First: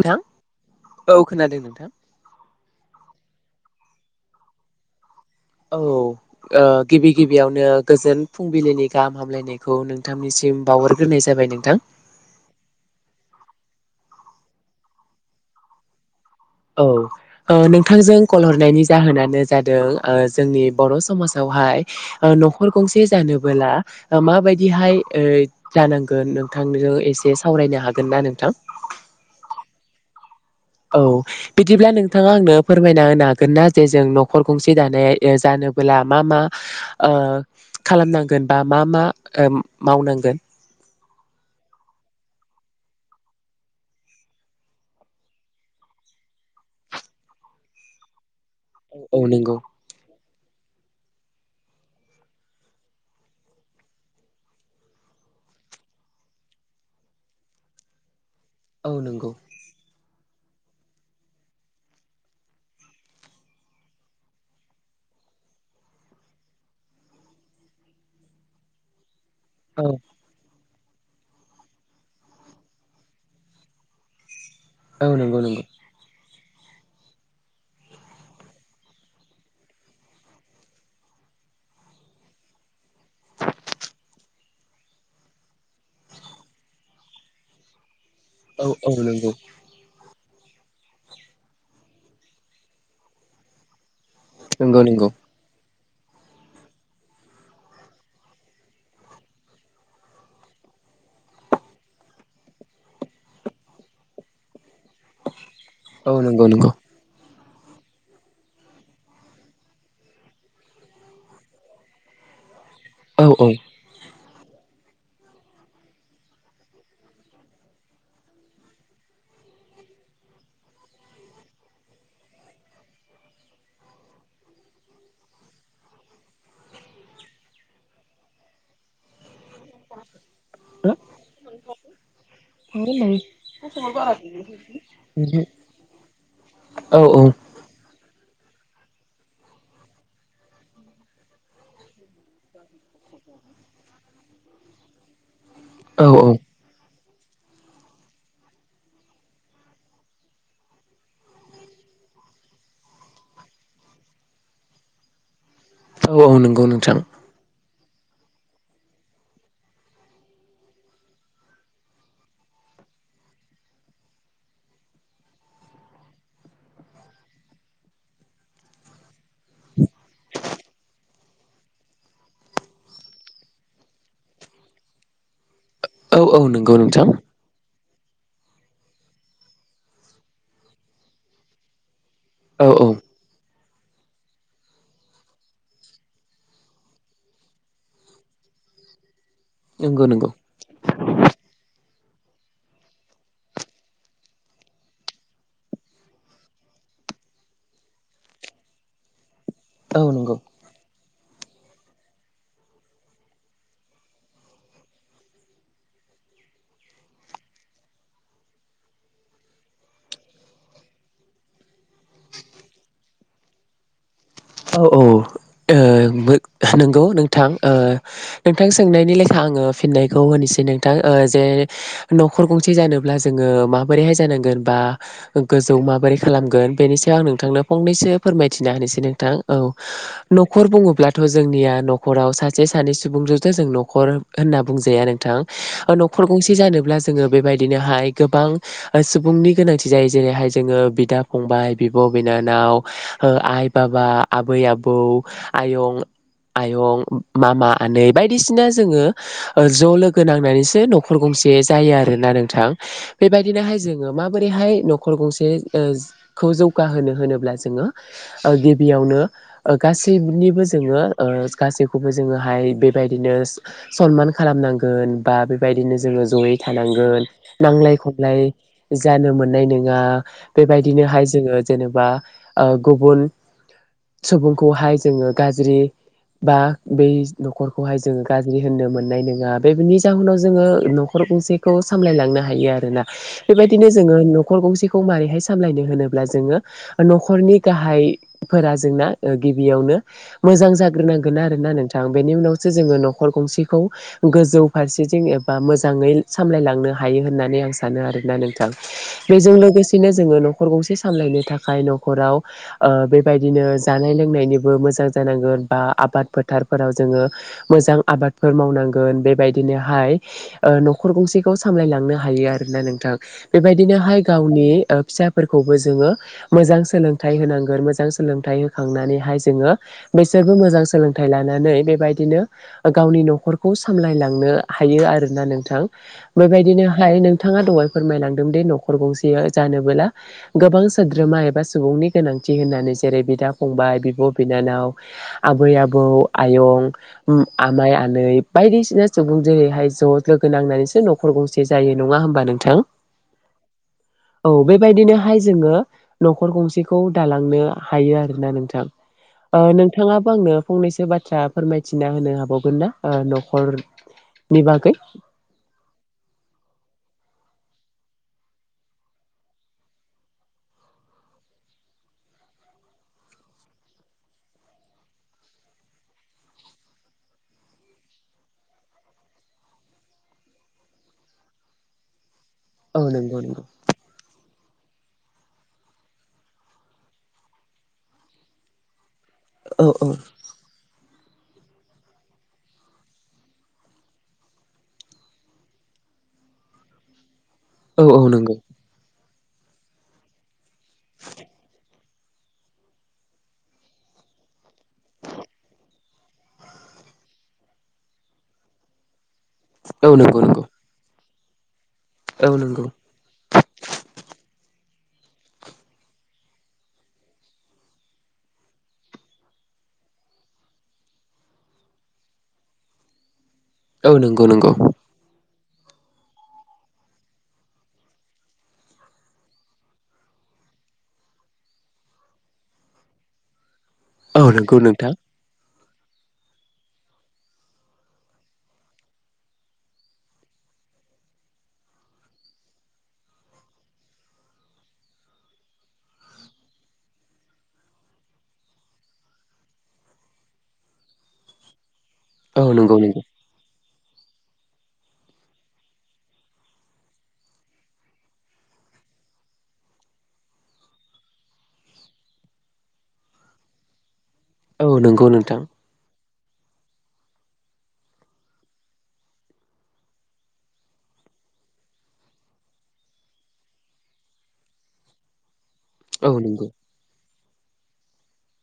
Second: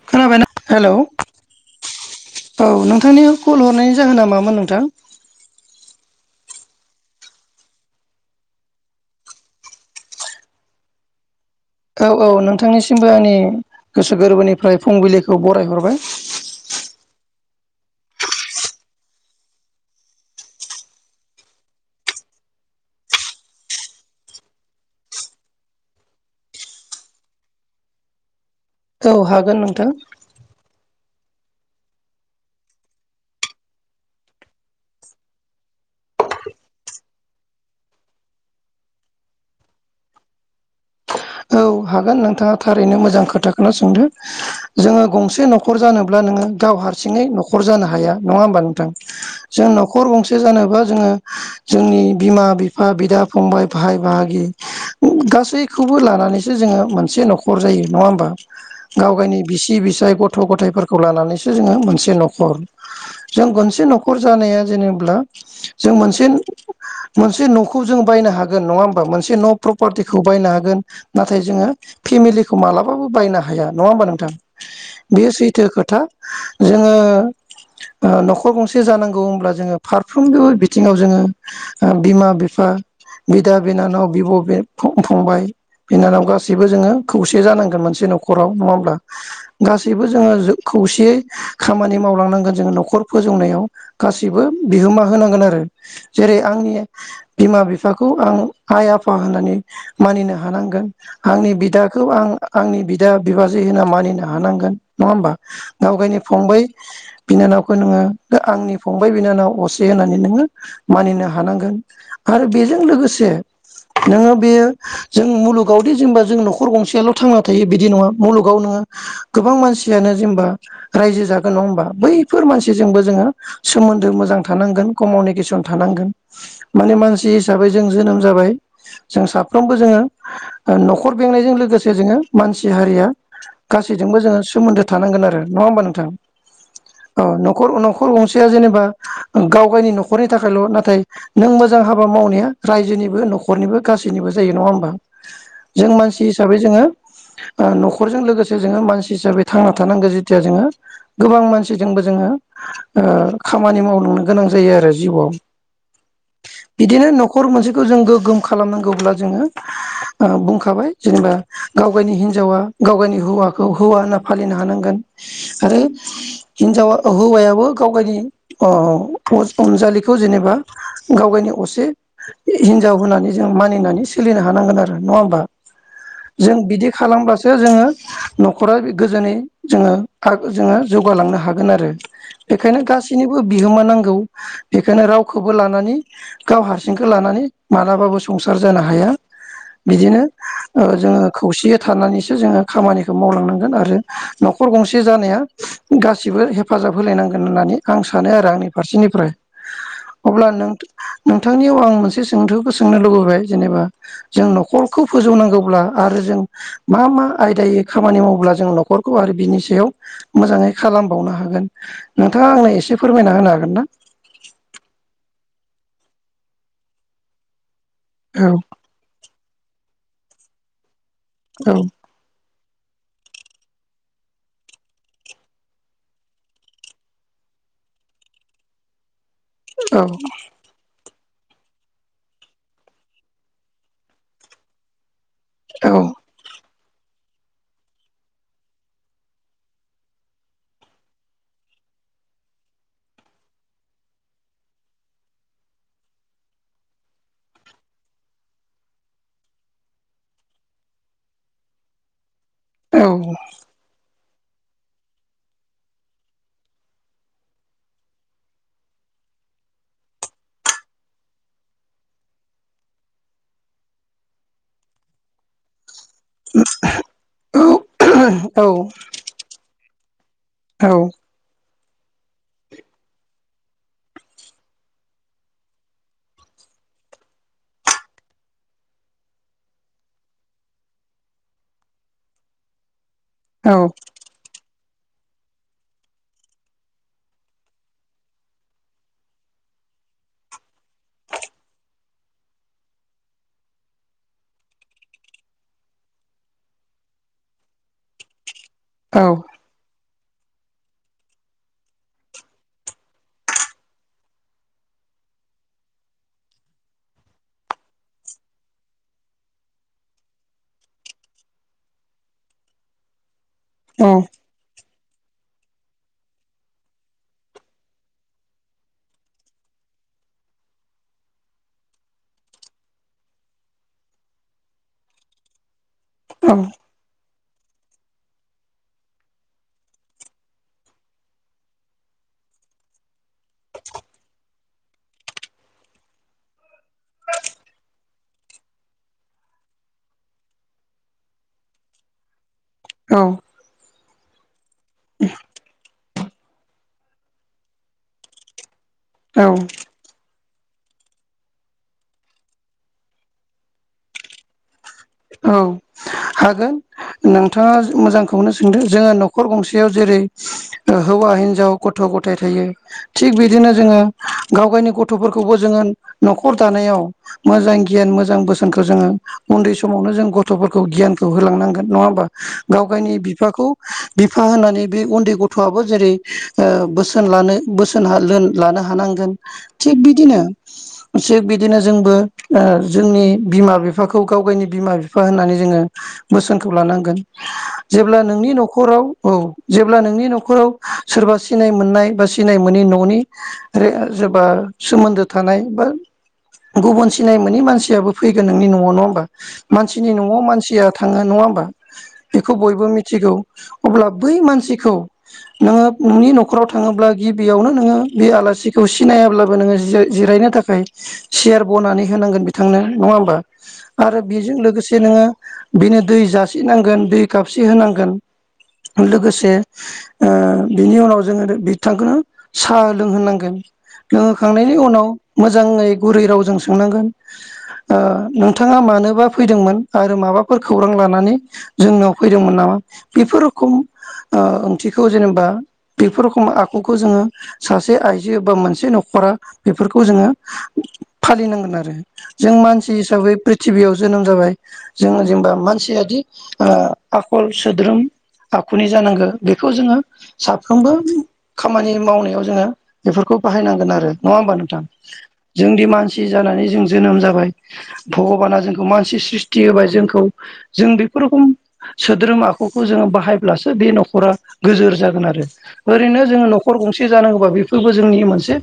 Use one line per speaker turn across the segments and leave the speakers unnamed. नोंथां
खोनाबायना हेल' औ
खोनादों नोंथां
नोंथांनियाव कल हरनायनि जाहोना मामोन नोंथां?
औ औ गिबि गिबियावनो गोजोन फुंबिलिनि गाहाम हामलायनायखौ नोंथांनिसिम सिम बाउहग्राय जाबाय नों
औ औ नोंथांनिसिमबो आंनि गोसो गोरबोनिफ्राय फुंबिलिखौ बरायहरबाय ।
औ औ नोंथांजों कल हरनायनि जाहोनानो जादों जोंनि बर' समाजाव हाय न'खर गंसे जानोबोला माबायदिहाय जांनांगोन नोंथांजों एसे सावरायनो हागोन ना नोंथां?
औ हागोन नोंथां।
औ बिदिब्ला नोंथाङा आंनो फोरमायना होनो हागोन ना जे जों न'खर गंसे दानाय जानोबोला मा मा खालामनांगोन बा मा मा मावनांगोन? [inaudible]
औ हागोन नोंथाङा थारैनो मोजां खोथाखौनो सोंदो जोङो गंसे न'खर जानोब्ला नोङो गाव हारसिङै न'खर जानो हाया नङा होमबा नोंथां
औ औ नंगौ
जों न'खर गंसे जानोबा जोङो जोंनि बिमा बिफा बिदा फंबाय भाय बाहागि गासैखौबो लानानै सो जोङो मोनसे न'खर जायो नङा होमबा
औ
गाव
नंगौ
गावनि बिसि बिसाय गथ' गथ' गथाइफोरखौ लानानैसो जोङो मोनसे न'खर जों मोनसे न'खर जानाया जेनेब्ला जों मोनसे मोनसे न'खौ जों बायनो हागोन नङा होमबा मोनसे जेन'
औ
प्रपार्टिखौ बायनो हागोन नाथाय जोङो फेमिलिखौ मालाबाबो बायनो हाया नङा होमबा नोंथां
औ
बे
नंगौ नंगौ
सैथो खोथा जोङो न'खर गंसे जानांगौ होमब्ला जोङो फारफ्रोमबो बिथिङाव जोङो बिमा बिफा बिदा बिनानाव बिब' बे फंबाय बिनानाव गासैबो जोङो खौसे जानांगोन मोनसे न'खराव
औ
नङा
औ
होमब्ला
नंगौ
गासैब -बो जोङो खौसेयै खामानि मावलांनांगोन जोङो न'खर फोजौनायाव गासैबो
नंगौ
बिहोमा
नंगौ
होनांगोन आरो जेरै आंनि बिमा बिफाखौ आं आइ आफा होननानै मानिनो हानांगोन आंनि बिदाखौ आं आंनि बिदा बिबाजै होनना मानिनो हानांगोन नङा होमबा
औ
गावगायनि
नंगौ
फंबाय
नंगौ
बिनानावखौ नोङो आंनि फंबाय बिनानाव असे होननानै नोङो मानिनो हानांगोन आरो बे
औ औ
नोङो बेयो जों मुलुगावदि जेनेबा जों न'खर गंसेयाल' थांना थायो बिदि नङा मुलुगाव नोङो गोबां मानसियानो जेनेबा रायजो जागोन नङा होमबा बैफोर मानसिजोंबो जोङो सोमोनदो मोजां थानांगोन कमुनिकेसन थानांगोन माने मानसि हिसाबै जों जोनोम जाबाय जों साफ्रोमबो जोङो न'खर बेंनायजों लोगोसे जोङो मानसि हारिया गासैजोंबो जोङो सोमोन्दो थानांगोन आरो नङा होमबा नोंथां औ न'खर न'खर गंसे जेनेबा गाव गावनि न'खरनि थाखायल' नाथाय नों मोजां हाबा मावनाया रायजोनिबो न -खरनिबो गासैनिबो जायो नङा होमबा जों
औ
मानसि हिसाबै जोङो ओ न'खरजों लोगोसे जोङो मानसि हिसाबै थांना थानांगौ जेथिया जोङो गोबां मानसिजोंबो जोङो ओ खामानि मावलांनो गोनां जायो आरो जिउआव
औ औ नंगौ नोंथां
-खौ जों गोगोम खालामनांगौब्ला जोङो
[unintelligible]
ओ बुंखाबाय जेनेबा गाव गावनि हिनजावा गाव गावनि हौवाखौ हौवा होनना फालिनो हानांगोन आरो हिनजावा हौवायाबो गाव गावनि अ अनजालिखौ जेनेबा गाव गाव -नि असे हिनजाव होननानै जों मानिनानै सोलिनो हानांगोन आरो नङा होमबा
औ औ
जों
नंगौ
बिदि
नोंथां
खालामब्लासो न'खरा गोजोनै जोङो जोङो जौगालांनो हागोन आरो
औ
बेखायनो
औ
गासैनिबो बिहोमा नांगौ बेखायनो रावखौबो लानानै गाव हारसिंखौ लानानै मालाबाबो संसार जानो हाया
नंगौ
बिदिनो
नंगौ
ओ जोङो खौसे थानानैसो जोङो खामानिखौ मावलांनांगोन आरो न'खर गंसे जानाया गासिबो हेफा -जाब होलायनांगोन होननानै आं सानो आरो आंनि फारसेनिफ्राय
औ नंगौ
अब्ला नोंथा नोंथांनियाव आं मोनसे सोंथौखौ सोंनो लुबैबाय जेनेबा जों न'खरखौ फोजौनांगौब्ला आरो जों मा मा आयदायै खामानि मावोब्ला जों नख -रखौ आरो बिनि सायाव मोजाङै खालामबावनो हागोन नोंथाङा आंनो एसे फोरमायना होनो हागोन ना
औ औ ओ दो नंगौ नोंथां ओ
औ
नोंथां सोंनायनि लेख -खायै आङो फिननायखौ होनोसै नोंथां जे
औ
न'खर गं -से जानोब्ला जोङो माबोरैहाय जानांगोन बा गोजौ माबोरै खालामगोन बेनि सायाव आं नोंथांनाव फंनैसो फोरथिना होनोसै नोंथां औ न'खर बुङोब्ला थ' जोंनिया न'खराव सासे सानै सुबुंजोंथ' जों न'खर होनना बुंजाया नोंथां न'खर गंसे जानोब ब्ला जोङो बेबायदिनोहाय गोबां सुबुंनि गोनांथि जायो जेरैहाय जोङो बिदा फंबाय बि -ब' बिनानाव आइ बाबा आबै आबौ आयं आयं मामा आनै बायदिसिना जोङो ज' लोगो नांनानैसो न'खर गंसे। से जायोआरोना नोंथां
औ
बेबायदिनोहाय जोङो। माबोरैहाय न'खर गंसेखौ जौगाहोनो होनोब्ला जोङो गिबियावनो। गासैनिबो जोङो गासैखौबो जोङोहाय बेबायदिनो सनमान। खालामनांगोन बा बेबायदिनो। जोङो ज'यै थानांगोन नांलाय खमलाय
औ औ
जानो मोननाय नङा
औ
बेबायदिनो। बेहाय जोङो जेनेबा गुबुन। सुबुंखौहाय जोङो गाज्रि। बा बै न'खरखौहाय जोङो गाज्रि होननो मोननाय नङा बेनि जाहोनाव जोङो न'खर। गंसेखौ सामलायलांनो हायो आरोना
औ
बेबायदिनो जोङो नखर गंसे खौ। खौ मारैहाय सामलायनो होनोब्ला जोङो न'खरनि गाहायफोरा। जोंना गिबियावनो मोजां जाग्रोनांगोन आरोना नोंथां बेनि उनावसो जोङो न'खर गंसेखौ। गोजौ फारसेथिं एबा मोजाङै सामलायलांनो हायो होननानै आं सानो आरोना नोंथां। बेजों लोगोसेनो जोङो न'खर गंसे सामलायनो थाखाय न'खराव ओ बेबायदि। बिदिनो जानाय लोंनायनिबो मोजां जानांगोन बा आबाद फोथारफोराव जोङो मोजां आबाद। फोर मावनांगोन बेबायदिनोहाय ओ न'खर गंसेखौ सामलायलांनो हायो आरोना नोंथां। बेबायदिनोहाय गावनि फिसाफोरखौबो जोङो मोजां सोलोंथाइ होनांगोन मोजां। सोलोंथाय होखांनानैहाय जोङो बेसोरबो मोजां सोलोंथाइ लानानै बेबायदिनो गावनि। नखरखौ सामलायनो हायो आरोना नोंथां
औ
बेबायदिनोहाय। बिथाङा दहाय फोरमायलांदों दि न'खर गंसे जानबोला गोबां सोद्रोमा एबा सुबुंनि गोनांथि। दिहोननानै। जेरै बिदा फंबाय बिब' बिनानाव आबै आबौ आयं आमाइ आ। नै बायदिसिना सुबुं जेरैहाय ज' लोगो नांनानैसो न'खर गंसे जायो नङा होमबा नोंथां।
औ।
औ बेबायदिनोहाय जोङो न'खर गंसेखौ दालांनो। हायो आरोना नोंथां
औ
ओ नोंथाङाबो आंनो। फंनैसो बाथ्रा फोरमायथिना होनो हाबावगोन ना न'खरनि बागै।
औ हागोन। नोंथाङा मोजांखौनो सोंदों जोङो न'खर गंसेयाव जेरै। हौवा हिनजाव गथ' गथाय थायो थिग बिदिनो जोङो गाव गावनि गथ'फोरखौबो जोङो। न'खर दानायाव मोजां गियान मोजां बोसोनखौ जोङो उन्दै सम। समावनो जों गथ'फोरखौ गियानखौ होलांनांगोन नङा होमबा गाव
औ
गावनि
नंगौ नंगौ
बिफाखौ बिफा होनानै। बे उन्दै गथ'आबो जेरै ओ बोसोन लानो बोसोन लानो हानांगोन।
औ
थिग
औ
बिदिनो। थिग बिदिनो जोंबो ओ जोंनि बिमा बिफाखौ गाव गायनि। बिमा बिफा होननानै जोङो बोसोनखौ लानांगोन
औ
जेब्ला
औ
नोंनि
नंगौ
न'खराव। औ जेब्ला नोंनि न'खराव सोरबा सिनाय मोननाय बा। सिनाय मोनि न'नि जेबा सोमोन्दो थानाय बा। गुबुन सिनाय मोनै मानसियाबो फैगोन नोंनि न'आव नङा होमबा।
औ
मानसिनि न'आव
नंगौ नंगौ
मानसिया थाङो नङा।
औ
बेखौ
नंगौ
बयबो मिथिगौ अब्ला बै मानसि। खौ नोङो नोंनि न'खराव थाङोब्ला गिबियावनो नोङो बे आलासिखौ सिनायाब्लाबो नोङो। जिरायनो थाखाय सियार बनानै होनांगोन बिथांनो नङा होमबा।
औ
आरो
नंगौ
बेजों
नंगौ
लोगोसे नोङो बिनो दै जासिनांगोन दै खाबसे होनांगोन। लोगोसे ओ बिनि उनाव जोङो बिथांखौनो साहा लोंहोनांगोन।
औ
लोंहोखांनायनि
नंगौ
उनाव
नोंथां
मोजाङै गुरै रावजों सोंनांगोन ओ नों। थाङा मानोबा फैदोंमोन आरो माबाफोर खौरां लानानै जोंनाव फैदोंमोन नामा बेफोर। खम ओ ओंथिखौ जेनेबा। बेफोर रख आखुखौ जोङो सासे आइजो बा मोनसे न'खरा बेफोरखौ जोङो। फालिनांगोन आरो। जों
औ
मानसि
नंगौ नंगौ
हिसाबै गिबियाव जोनोम जाबाय। जोङो जेनेबा मानसियादि आखल सोद्रोम आखुनि जानांगो बेखौ जोङो साफ्रोमबो खामानि मावनायाव जोङो बेफोरखौ बाहखयनांगोन आरो नङा हबा नोंथां।
औ नंगौ नोंथां
जोंदि मानसि जानानै जों जोनोम जाबाय भगबाना जोंखौ मानसि स्रिस्थि होबाय जोंखौ जों बेफोर रोखम सोद्रोम आखुखौ जोङो बाहायब्लासो बे नख'रा गोजोर जागोन आरो। ओरैनो
औ
जोङो
नंगौ
नख'र गंसे जानांगौबा बेफोरबो जोंनि मोनसे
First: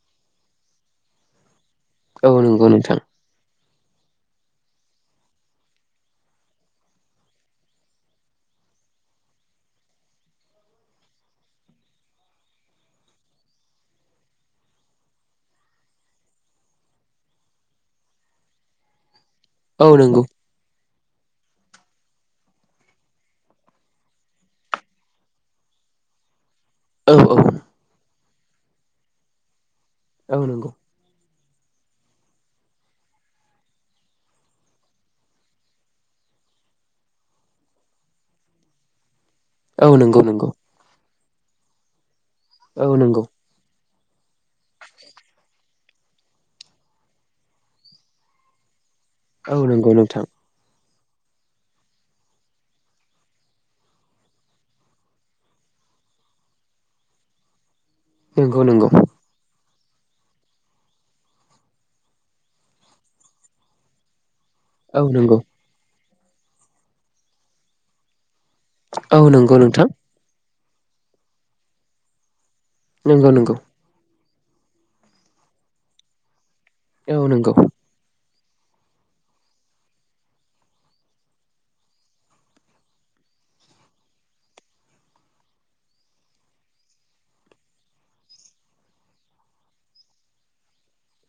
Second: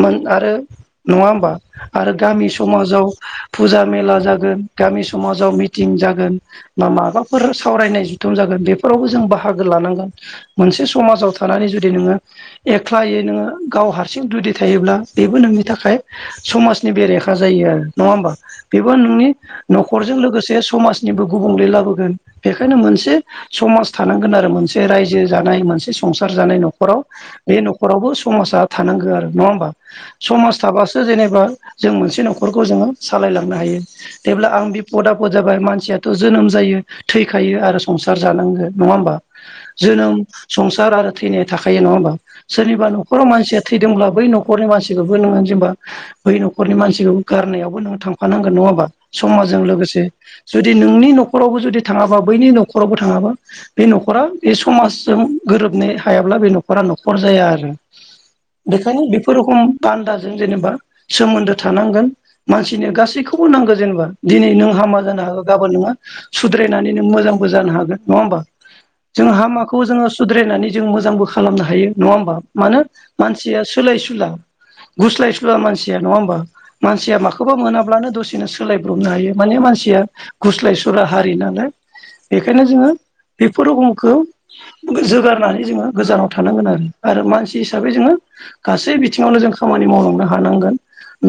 मोन आरो नङा होमबा। आरो
औ
गामि
नंगौ नोंथां
समाजाव फुजा मेला जागोन गामि समाजाव मिटिं जागोन बा माबाफोर सावरायनाय जुथुम जागोन बेफोरावबो जों बाहागो लानांगोन। मोनसे समाजाव थानानै जुदि नोङो एख्लायै नोङो गाव हारसिं जुदि थायोब्ला बेबो नोंनि थाखाय समाजनि बेरेखा जायो आरो नङा होमबा। बेबो नोंनि
औ
नख'रजों
नंगौ
लोगोसे समाज निबो गुबुंले लाबोगोन। बेखायनो मोनसे समाज थानांगोन आरो मोनसे रायजो जानाय मोनसे संसार जानायनाव। नख'राव
औ
बे नख'रावबो समाजा थानांगो आरो नङा होमबा।
औ
समाज
नंगौ
थाबासो जेनेबा जों मोनसे नख'रखौ जोङो सालायलांनो हायो। जेब्ला आं बे पदा फद जाबाय मानसियाथ' जोनोम जायो थैखायो आरो सं सार जानांगोन नङा होमबा।
औ
जोनोम
नंगौ नंगौ
संसार आरो थैनाया थाखायो नङा होमबा। सोरनिबा
औ नंगौ
नख'राव मानसिया थैदोंब्ला बै न'खरनि मानसिखौबो नोङो जेनेबा बै न'खरनि मानसिखौबो गारनायावबो नोङो थांफानांगोन नङा होमबा।
औ
समाजजों
नंगौ
लोगोसे
नोंथां
जुदि नोंनि नख'रावबो जुदि थाङाबा बैनि नख'रावबो थाङाबा बे नख'रा बे समाजजों गोरोब नो हायाब्ला बे नख'रा नख'र जाया आरो।
नंगौ नंगौ
बेखायनो बेफोर रोखम बान्दाजों जेनेबा सोमोन्दो थानांगोन। मानसि बिदिनो गासैखौबो नांगौ जेनेबा। दिनै नों हामा
औ
जानो
नंगौ
हागौ गाबोन नोङा सुद्रायनानै नों मोजांबो जानो हागोन नङा होमबा।
औ
जों
नंगौ
हामाखौ
नोंथां
जोङो सुद्रायनानै जों मोजांबो खालामनो हायो नङा होमबा। मानो
नंगौ नंगौ
मानसिया सोलायसुला गुस्लायसुला मानसिया नङा होमबा। मानसिया
औ नंगौ
माखौबा मोनाब्लानो दसे नो सोलायब्रबनो हायो। माने मानसिया गुस्लाय सुला हारि नालाय। बेखायनो जोङो बेफोर रोखमखौ जोगारनानै जोङो गोजानाव थानांगोन आरो। आरो मानसि हिसाबै जोङो गासै बिथिङावनो जों खामानि मावलांनो हानांगोन।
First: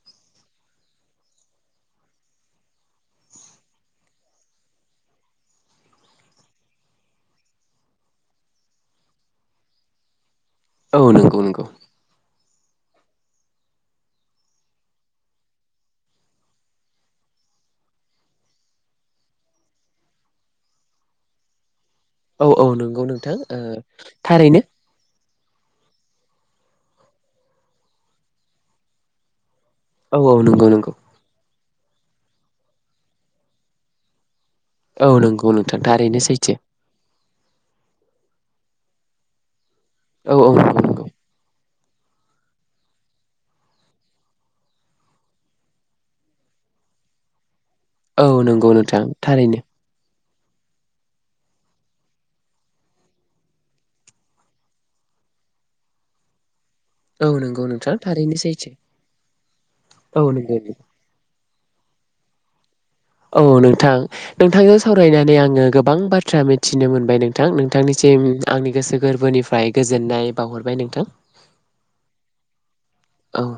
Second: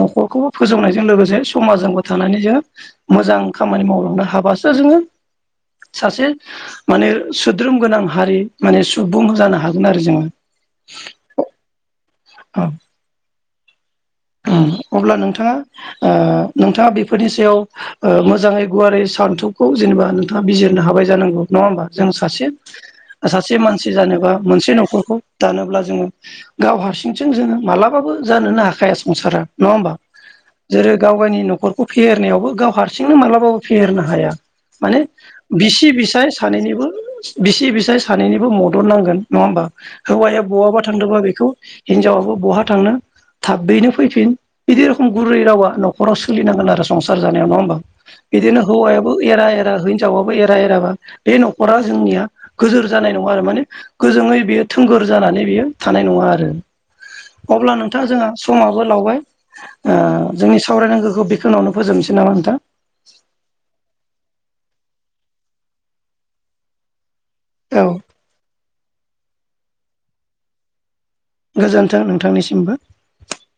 नख'रखौबो फोजौनाय जों लोगोसे समाजजोंबो थानानै जोङो मोजां खामानि मावलांनो हाबासो जोङो सासे माने सोद्रोम गोनां हारि माने सुबुं जानो हागोन आरो जोङो।
औ नंगौ नंगौ
औ। उम अब्ला नोंथाङा ओ नोंथाङा बेफोरनि सायाव ओ मोजाङै गुवारै सान्थौखौ जेनेबा नोंथाङा बिजिरनो हाबाय जानांगौ नङा होमबा। जों
औ
सासे
औ नंगौ नोंथां ओ
सासे मानसि जानोबा
थारैनो
मोनसे न'खरखौ दानोब्ला जोङो गाव हारसिंथिं जोङो मालाबाबो जानोनो हाखाया संसारा। नङा होमबा।
औ औ नंगौ नंगौ
जेरै गाव गावनि नख'र खौ फेहेरनायावबो गाव हारसिंनो मालाबाबो फेहेरनो हाया। माने
औ नंगौ नोंथां
बिसि
थारैनो
बिसाय
सैथो
सानैनिबो बिसि बिसाय सानैनिबो मद द नांगोन नङा होमबा।
औ
हौवाया
औ
बहाबा
नंगौ नंगौ
थांदोंबा बेखौ हिनजावाबो बहा थांनो थाबैनो फैफिन बिदि रखम गुरै रावा नखराव सोलिनांगोन आरो संसार जानायाव नङा होमबा।
औ
बिदिनो
नंगौ नोंथां
हौवायाबो एरा
थारैनो
एरा हिनजावा बो एरा एराबा बे नख'रा जोंनिया गोजोर जानाय नङा आरो माने गोैजोङै बेयो थोंगोर जा नानै बेयो थानाय नङा आरो।
औ नंगौ
अब्ला
नोंथां
नोंथाङा जोंहा
थारैनो
समा
सैथो
लावबाय। ओ
औ नंगौ
जोंनि
नंगौ
सावरायनांगौखौ बेखोनोआवनो फोजोबनोसै नामा नोंथां
औ नोंथां नोंथांजों सावरायनानै आङो गोबां बाथ्रा मिथिनो मोनबाय नों थां।
औ
नोंथांनिसिम आंनि गोसो गोर्बोनिफ्राय गोजोननाय बावहरबाय नोंथां।
गोजोन्थों नोंथांनिसिमबो।
औ